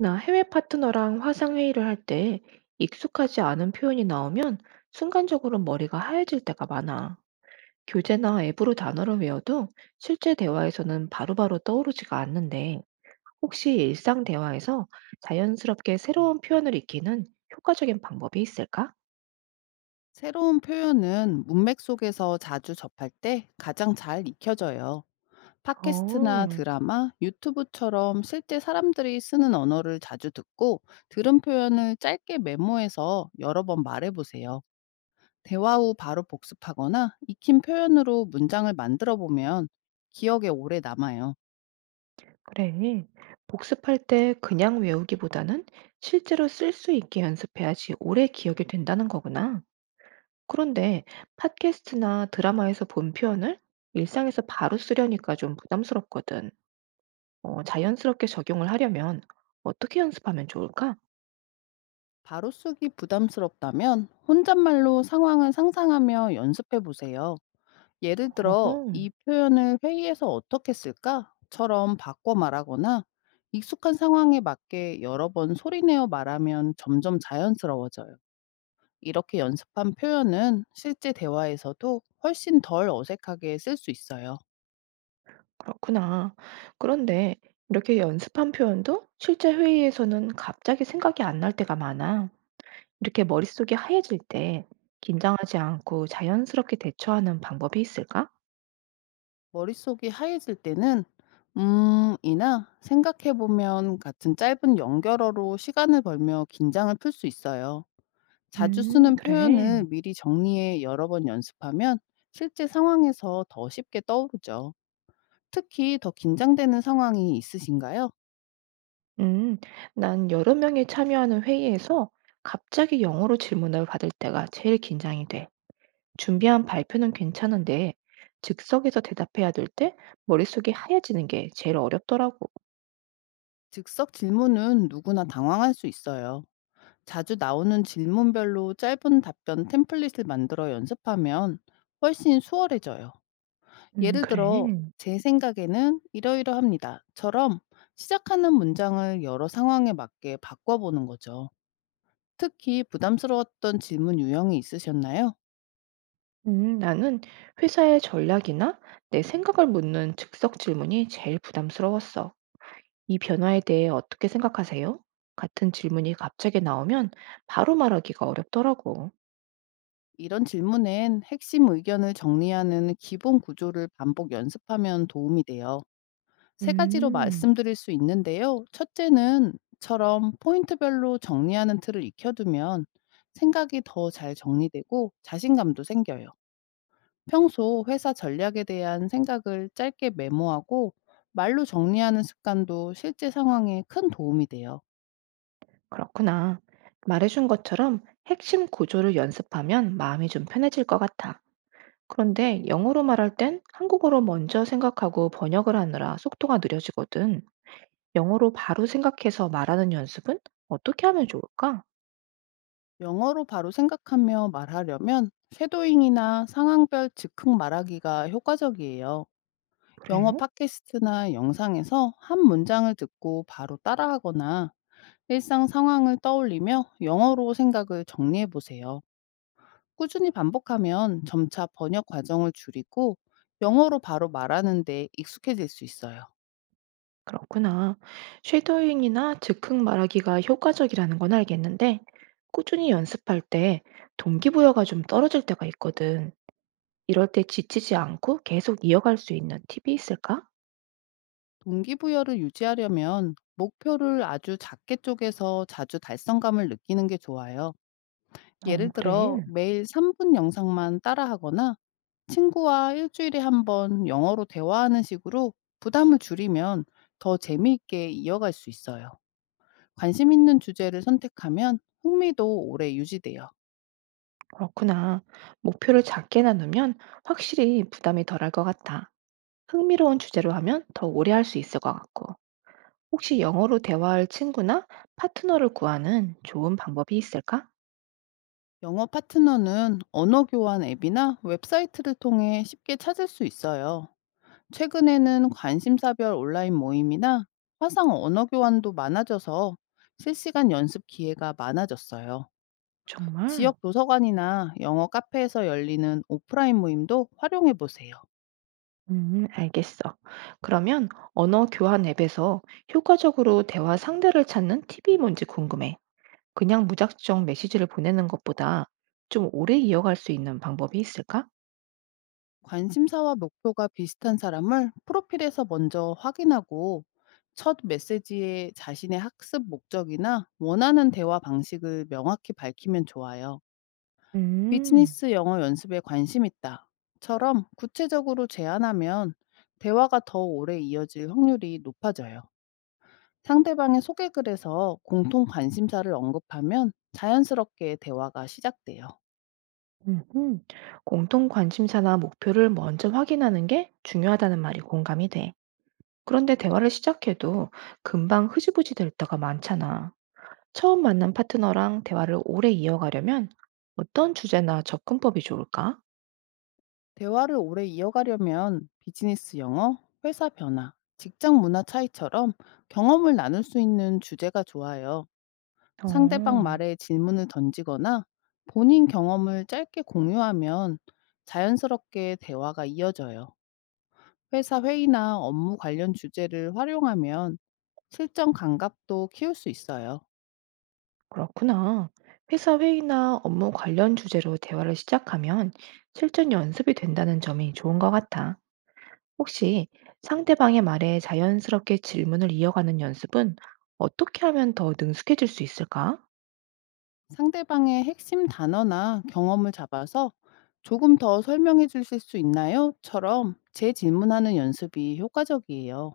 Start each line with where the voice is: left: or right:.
right: 나 해외 파트너랑 화상회의를 할 때 익숙하지 않은 표현이 나오면 순간적으로 머리가 하얘질 때가 많아. 교재나 앱으로 단어를 외워도 실제 대화에서는 바로바로 떠오르지가 않는데 혹시 일상 대화에서 자연스럽게 새로운 표현을 익히는 효과적인 방법이 있을까?
left: 새로운 표현은 문맥 속에서 자주 접할 때 가장 잘 익혀져요.
right: 어,
left: 팟캐스트나 드라마, 유튜브처럼 실제 사람들이 쓰는 언어를 자주 듣고 들은 표현을 짧게 메모해서 여러 번 말해보세요. 대화 후 바로 복습하거나 익힌 표현으로 문장을 만들어 보면 기억에 오래 남아요.
right: 그래. 복습할 때 그냥 외우기보다는 실제로 쓸 수 있게 연습해야지 오래 기억이 된다는 거구나. 그런데 팟캐스트나 드라마에서 본 표현을 일상에서 바로 쓰려니까 좀 부담스럽거든. 어, 자연스럽게 적용을 하려면 어떻게 연습하면 좋을까?
left: 바로 쓰기 부담스럽다면 혼잣말로 상황을 상상하며 연습해 보세요. 예를
right: 어허,
left: 들어 "이 표현을 회의에서 어떻게 쓸까?"처럼 바꿔 말하거나 익숙한 상황에 맞게 여러 번 소리내어 말하면 점점 자연스러워져요. 이렇게 연습한 표현은 실제 대화에서도 훨씬 덜 어색하게 쓸 수 있어요.
right: 그렇구나. 그런데 이렇게 연습한 표현도 실제 회의에서는 갑자기 생각이 안 날 때가 많아. 이렇게 머릿속이 하얘질 때 긴장하지 않고 자연스럽게 대처하는 방법이 있을까?
left: 머릿속이 하얘질 때는 이나 "생각해 보면..." 같은 짧은 연결어로 시간을 벌며 긴장을 풀 수 있어요. 자주 쓰는
right: 그래.
left: 표현을 미리 정리해 여러 번 연습하면 실제 상황에서 더 쉽게 떠오르죠. 특히 더 긴장되는 상황이 있으신가요?
right: 음, 난 여러 명이 참여하는 회의에서 갑자기 영어로 질문을 받을 때가 제일 긴장이 돼. 준비한 발표는 괜찮은데 즉석에서 대답해야 될 때 머릿속이 하얘지는 게 제일 어렵더라고.
left: 즉석 질문은 누구나 당황할 수 있어요. 자주 나오는 질문별로 짧은 답변 템플릿을 만들어 연습하면 훨씬 수월해져요. 예를
right: 그래.
left: 들어, 제 생각에는 이러이러합니다.처럼 시작하는 문장을 여러 상황에 맞게 바꿔보는 거죠. 특히 부담스러웠던 질문 유형이 있으셨나요?
right: 나는 회사의 전략이나 내 생각을 묻는 즉석 질문이 제일 부담스러웠어. "이 변화에 대해 어떻게 생각하세요?" 같은 질문이 갑자기 나오면 바로 말하기가 어렵더라고.
left: 이런 질문엔 핵심 의견을 정리하는 기본 구조를 반복 연습하면 도움이 돼요. 세 가지로
right: 음.
left: 말씀드릴 수 있는데요. 첫째는 처럼 포인트별로 정리하는 틀을 익혀두면 생각이 더 잘 정리되고 자신감도 생겨요. 평소 회사 전략에 대한 생각을 짧게 메모하고 말로 정리하는 습관도 실제 상황에 큰 도움이 돼요.
right: 그렇구나. 말해준 것처럼 핵심 구조를 연습하면 마음이 좀 편해질 것 같아. 그런데 영어로 말할 땐 한국어로 먼저 생각하고 번역을 하느라 속도가 느려지거든. 영어로 바로 생각해서 말하는 연습은 어떻게 하면 좋을까?
left: 영어로 바로 생각하며 말하려면 쉐도잉이나 상황별 즉흥 말하기가 효과적이에요. 영어
right: 그래?
left: 팟캐스트나 영상에서 한 문장을 듣고 바로 따라하거나 일상 상황을 떠올리며 영어로 생각을 정리해 보세요. 꾸준히 반복하면 점차 번역 과정을 줄이고 영어로 바로 말하는 데 익숙해질 수 있어요.
right: 그렇구나. 쉐도잉이나 즉흥 말하기가 효과적이라는 건 알겠는데, 꾸준히 연습할 때 동기부여가 좀 떨어질 때가 있거든. 이럴 때 지치지 않고 계속 이어갈 수 있는 팁이 있을까?
left: 동기부여를 유지하려면 목표를 아주 작게 쪼개서 자주 달성감을 느끼는 게 좋아요.
right: 어,
left: 예를 들어
right: 그래.
left: 매일 3분 영상만 따라하거나 친구와 1주일에 한 번 영어로 대화하는 식으로 부담을 줄이면 더 재미있게 이어갈 수 있어요. 관심 있는 주제를 선택하면 흥미도 오래 유지돼요.
right: 그렇구나. 목표를 작게 나누면 확실히 부담이 덜할 것 같아. 흥미로운 주제로 하면 더 오래 할 수 있을 것 같고. 혹시 영어로 대화할 친구나 파트너를 구하는 좋은 방법이 있을까?
left: 영어 파트너는 언어 교환 앱이나 웹사이트를 통해 쉽게 찾을 수 있어요. 최근에는 관심사별 온라인 모임이나 화상 언어 교환도 많아져서 실시간 연습 기회가 많아졌어요.
right: 정말?
left: 지역 도서관이나 영어 카페에서 열리는 오프라인 모임도 활용해 보세요.
right: 알겠어. 그러면 언어 교환 앱에서 효과적으로 대화 상대를 찾는 팁이 뭔지 궁금해. 그냥 무작정 메시지를 보내는 것보다 좀 오래 이어갈 수 있는 방법이 있을까?
left: 관심사와 목표가 비슷한 사람을 프로필에서 먼저 확인하고 첫 메시지에 자신의 학습 목적이나 원하는 대화 방식을 명확히 밝히면 좋아요.
right: 음.
left: "비즈니스 영어 연습에 관심 있다."처럼 구체적으로 제안하면 대화가 더 오래 이어질 확률이 높아져요. 상대방의 소개글에서 공통 관심사를 언급하면 자연스럽게 대화가 시작돼요.
right: 음흠. 공통 관심사나 목표를 먼저 확인하는 게 중요하다는 말이 공감이 돼. 그런데 대화를 시작해도 금방 흐지부지 될 때가 많잖아. 처음 만난 파트너랑 대화를 오래 이어가려면 어떤 주제나 접근법이 좋을까?
left: 대화를 오래 이어가려면 비즈니스 영어, 회사 변화, 직장 문화 차이처럼 경험을 나눌 수 있는 주제가 좋아요. 상대방
right: 어,
left: 말에 질문을 던지거나 본인 경험을 짧게 공유하면 자연스럽게 대화가 이어져요. 회사 회의나 업무 관련 주제를 활용하면 실전 감각도 키울 수 있어요.
right: 그렇구나. 회사 회의나 업무 관련 주제로 대화를 시작하면 실전 연습이 된다는 점이 좋은 것 같아. 혹시 상대방의 말에 자연스럽게 질문을 이어가는 연습은 어떻게 하면 더 능숙해질 수 있을까?
left: 상대방의 핵심 단어나 경험을 잡아서 조금 더 설명해 주실 수 있나요? 처럼 재질문하는 연습이 효과적이에요.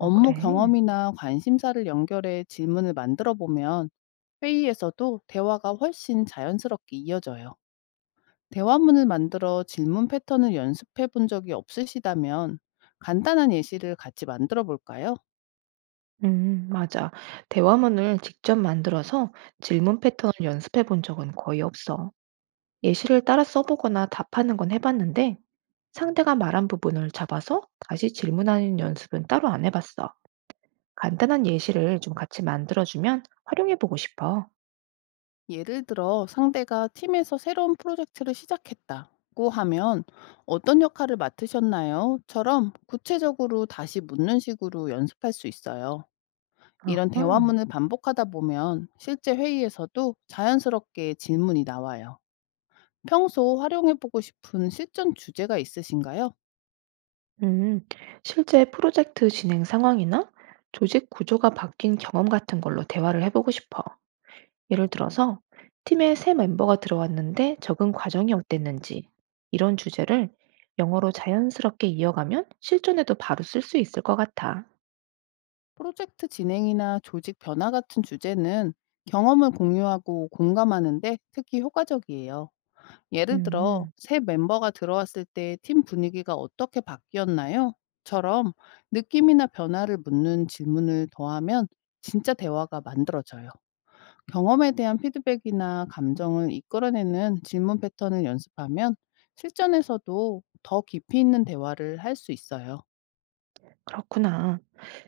right: 어, 그래.
left: 경험이나 관심사를 연결해 질문을 만들어 보면 회의에서도 대화가 훨씬 자연스럽게 이어져요. 대화문을 만들어 질문 패턴을 연습해 본 적이 없으시다면 간단한 예시를 같이 만들어 볼까요?
right: 맞아. 대화문을 직접 만들어서 질문 패턴을 연습해 본 적은 거의 없어. 예시를 따라 써보거나 답하는 건 해봤는데 상대가 말한 부분을 잡아서 다시 질문하는 연습은 따로 안 해봤어. 간단한 예시를 좀 같이 만들어주면 활용해 보고 싶어.
left: 예를 들어 상대가 팀에서 새로운 프로젝트를 시작했다고 하면 어떤 역할을 맡으셨나요? 처럼 구체적으로 다시 묻는 식으로 연습할 수 있어요. 이런
right: 아하.
left: 대화문을 반복하다 보면 실제 회의에서도 자연스럽게 질문이 나와요. 평소 활용해보고 싶은 실전 주제가 있으신가요?
right: 음, 실제 프로젝트 진행 상황이나 조직 구조가 바뀐 경험 같은 걸로 대화를 해보고 싶어. 예를 들어서, 팀에 새 멤버가 들어왔는데 적응 과정이 어땠는지, 이런 주제를 영어로 자연스럽게 이어가면 실전에도 바로 쓸 수 있을 것 같아.
left: 프로젝트 진행이나 조직 변화 같은 주제는 경험을 공유하고 공감하는데 특히 효과적이에요. 예를 들어
right: 음,
left: "새 멤버가 들어왔을 때 팀 분위기가 어떻게 바뀌었나요?" 처럼 느낌이나 변화를 묻는 질문을 더하면 진짜 대화가 만들어져요. 경험에 대한 피드백이나 감정을 이끌어내는 질문 패턴을 연습하면 실전에서도 더 깊이 있는 대화를 할 수 있어요.
right: 그렇구나.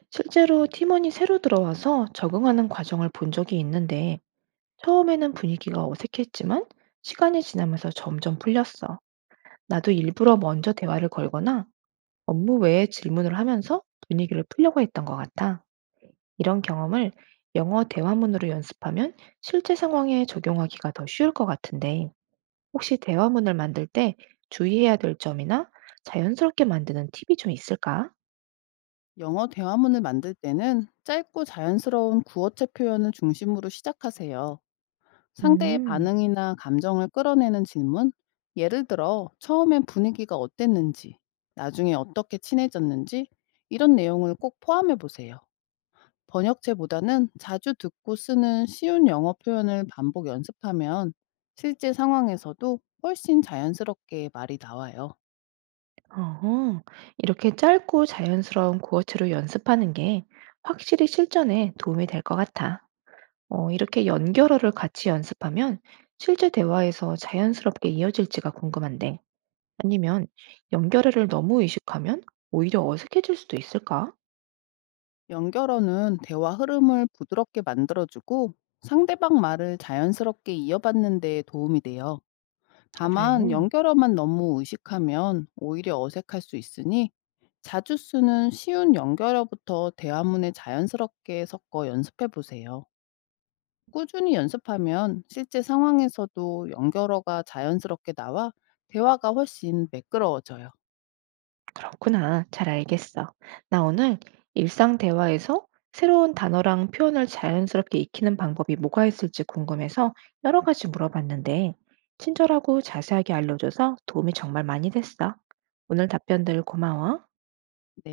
right: 실제로 팀원이 새로 들어와서 적응하는 과정을 본 적이 있는데, 처음에는 분위기가 어색했지만, 시간이 지나면서 점점 풀렸어. 나도 일부러 먼저 대화를 걸거나 업무 외에 질문을 하면서 분위기를 풀려고 했던 것 같아. 이런 경험을 영어 대화문으로 연습하면 실제 상황에 적용하기가 더 쉬울 것 같은데, 혹시 대화문을 만들 때 주의해야 될 점이나 자연스럽게 만드는 팁이 좀 있을까?
left: 영어 대화문을 만들 때는 짧고 자연스러운 구어체 표현을 중심으로 시작하세요. 상대의
right: 음,
left: 반응이나 감정을 끌어내는 질문? 예를 들어, 처음엔 분위기가 어땠는지, 나중에 어떻게 친해졌는지, 이런 내용을 꼭 포함해 보세요. 번역체보다는 자주 듣고 쓰는 쉬운 영어 표현을 반복 연습하면 실제 상황에서도 훨씬 자연스럽게 말이 나와요.
right: 어허, 이렇게 짧고 자연스러운 구어체로 연습하는 게 확실히 실전에 도움이 될 것 같아. 어, 이렇게 연결어를 같이 연습하면 실제 대화에서 자연스럽게 이어질지가 궁금한데. 아니면 연결어를 너무 의식하면 오히려 어색해질 수도 있을까?
left: 연결어는 대화 흐름을 부드럽게 만들어주고 상대방 말을 자연스럽게 이어받는 데 도움이 돼요.
right: 그래.
left: 다만 연결어만 너무 의식하면 오히려 어색할 수 있으니 자주 쓰는 쉬운 연결어부터 대화문에 자연스럽게 섞어 연습해 보세요. 꾸준히 연습하면 실제 상황에서도 연결어가 자연스럽게 나와 대화가 훨씬 매끄러워져요.
right: 그렇구나. 잘 알겠어. 나 오늘 일상 대화에서 새로운 단어랑 표현을 자연스럽게 익히는 방법이 뭐가 있을지 궁금해서 여러 가지 물어봤는데, 친절하고 자세하게 알려줘서 도움이 정말 많이 됐어. 오늘 답변들 고마워.
left: 네.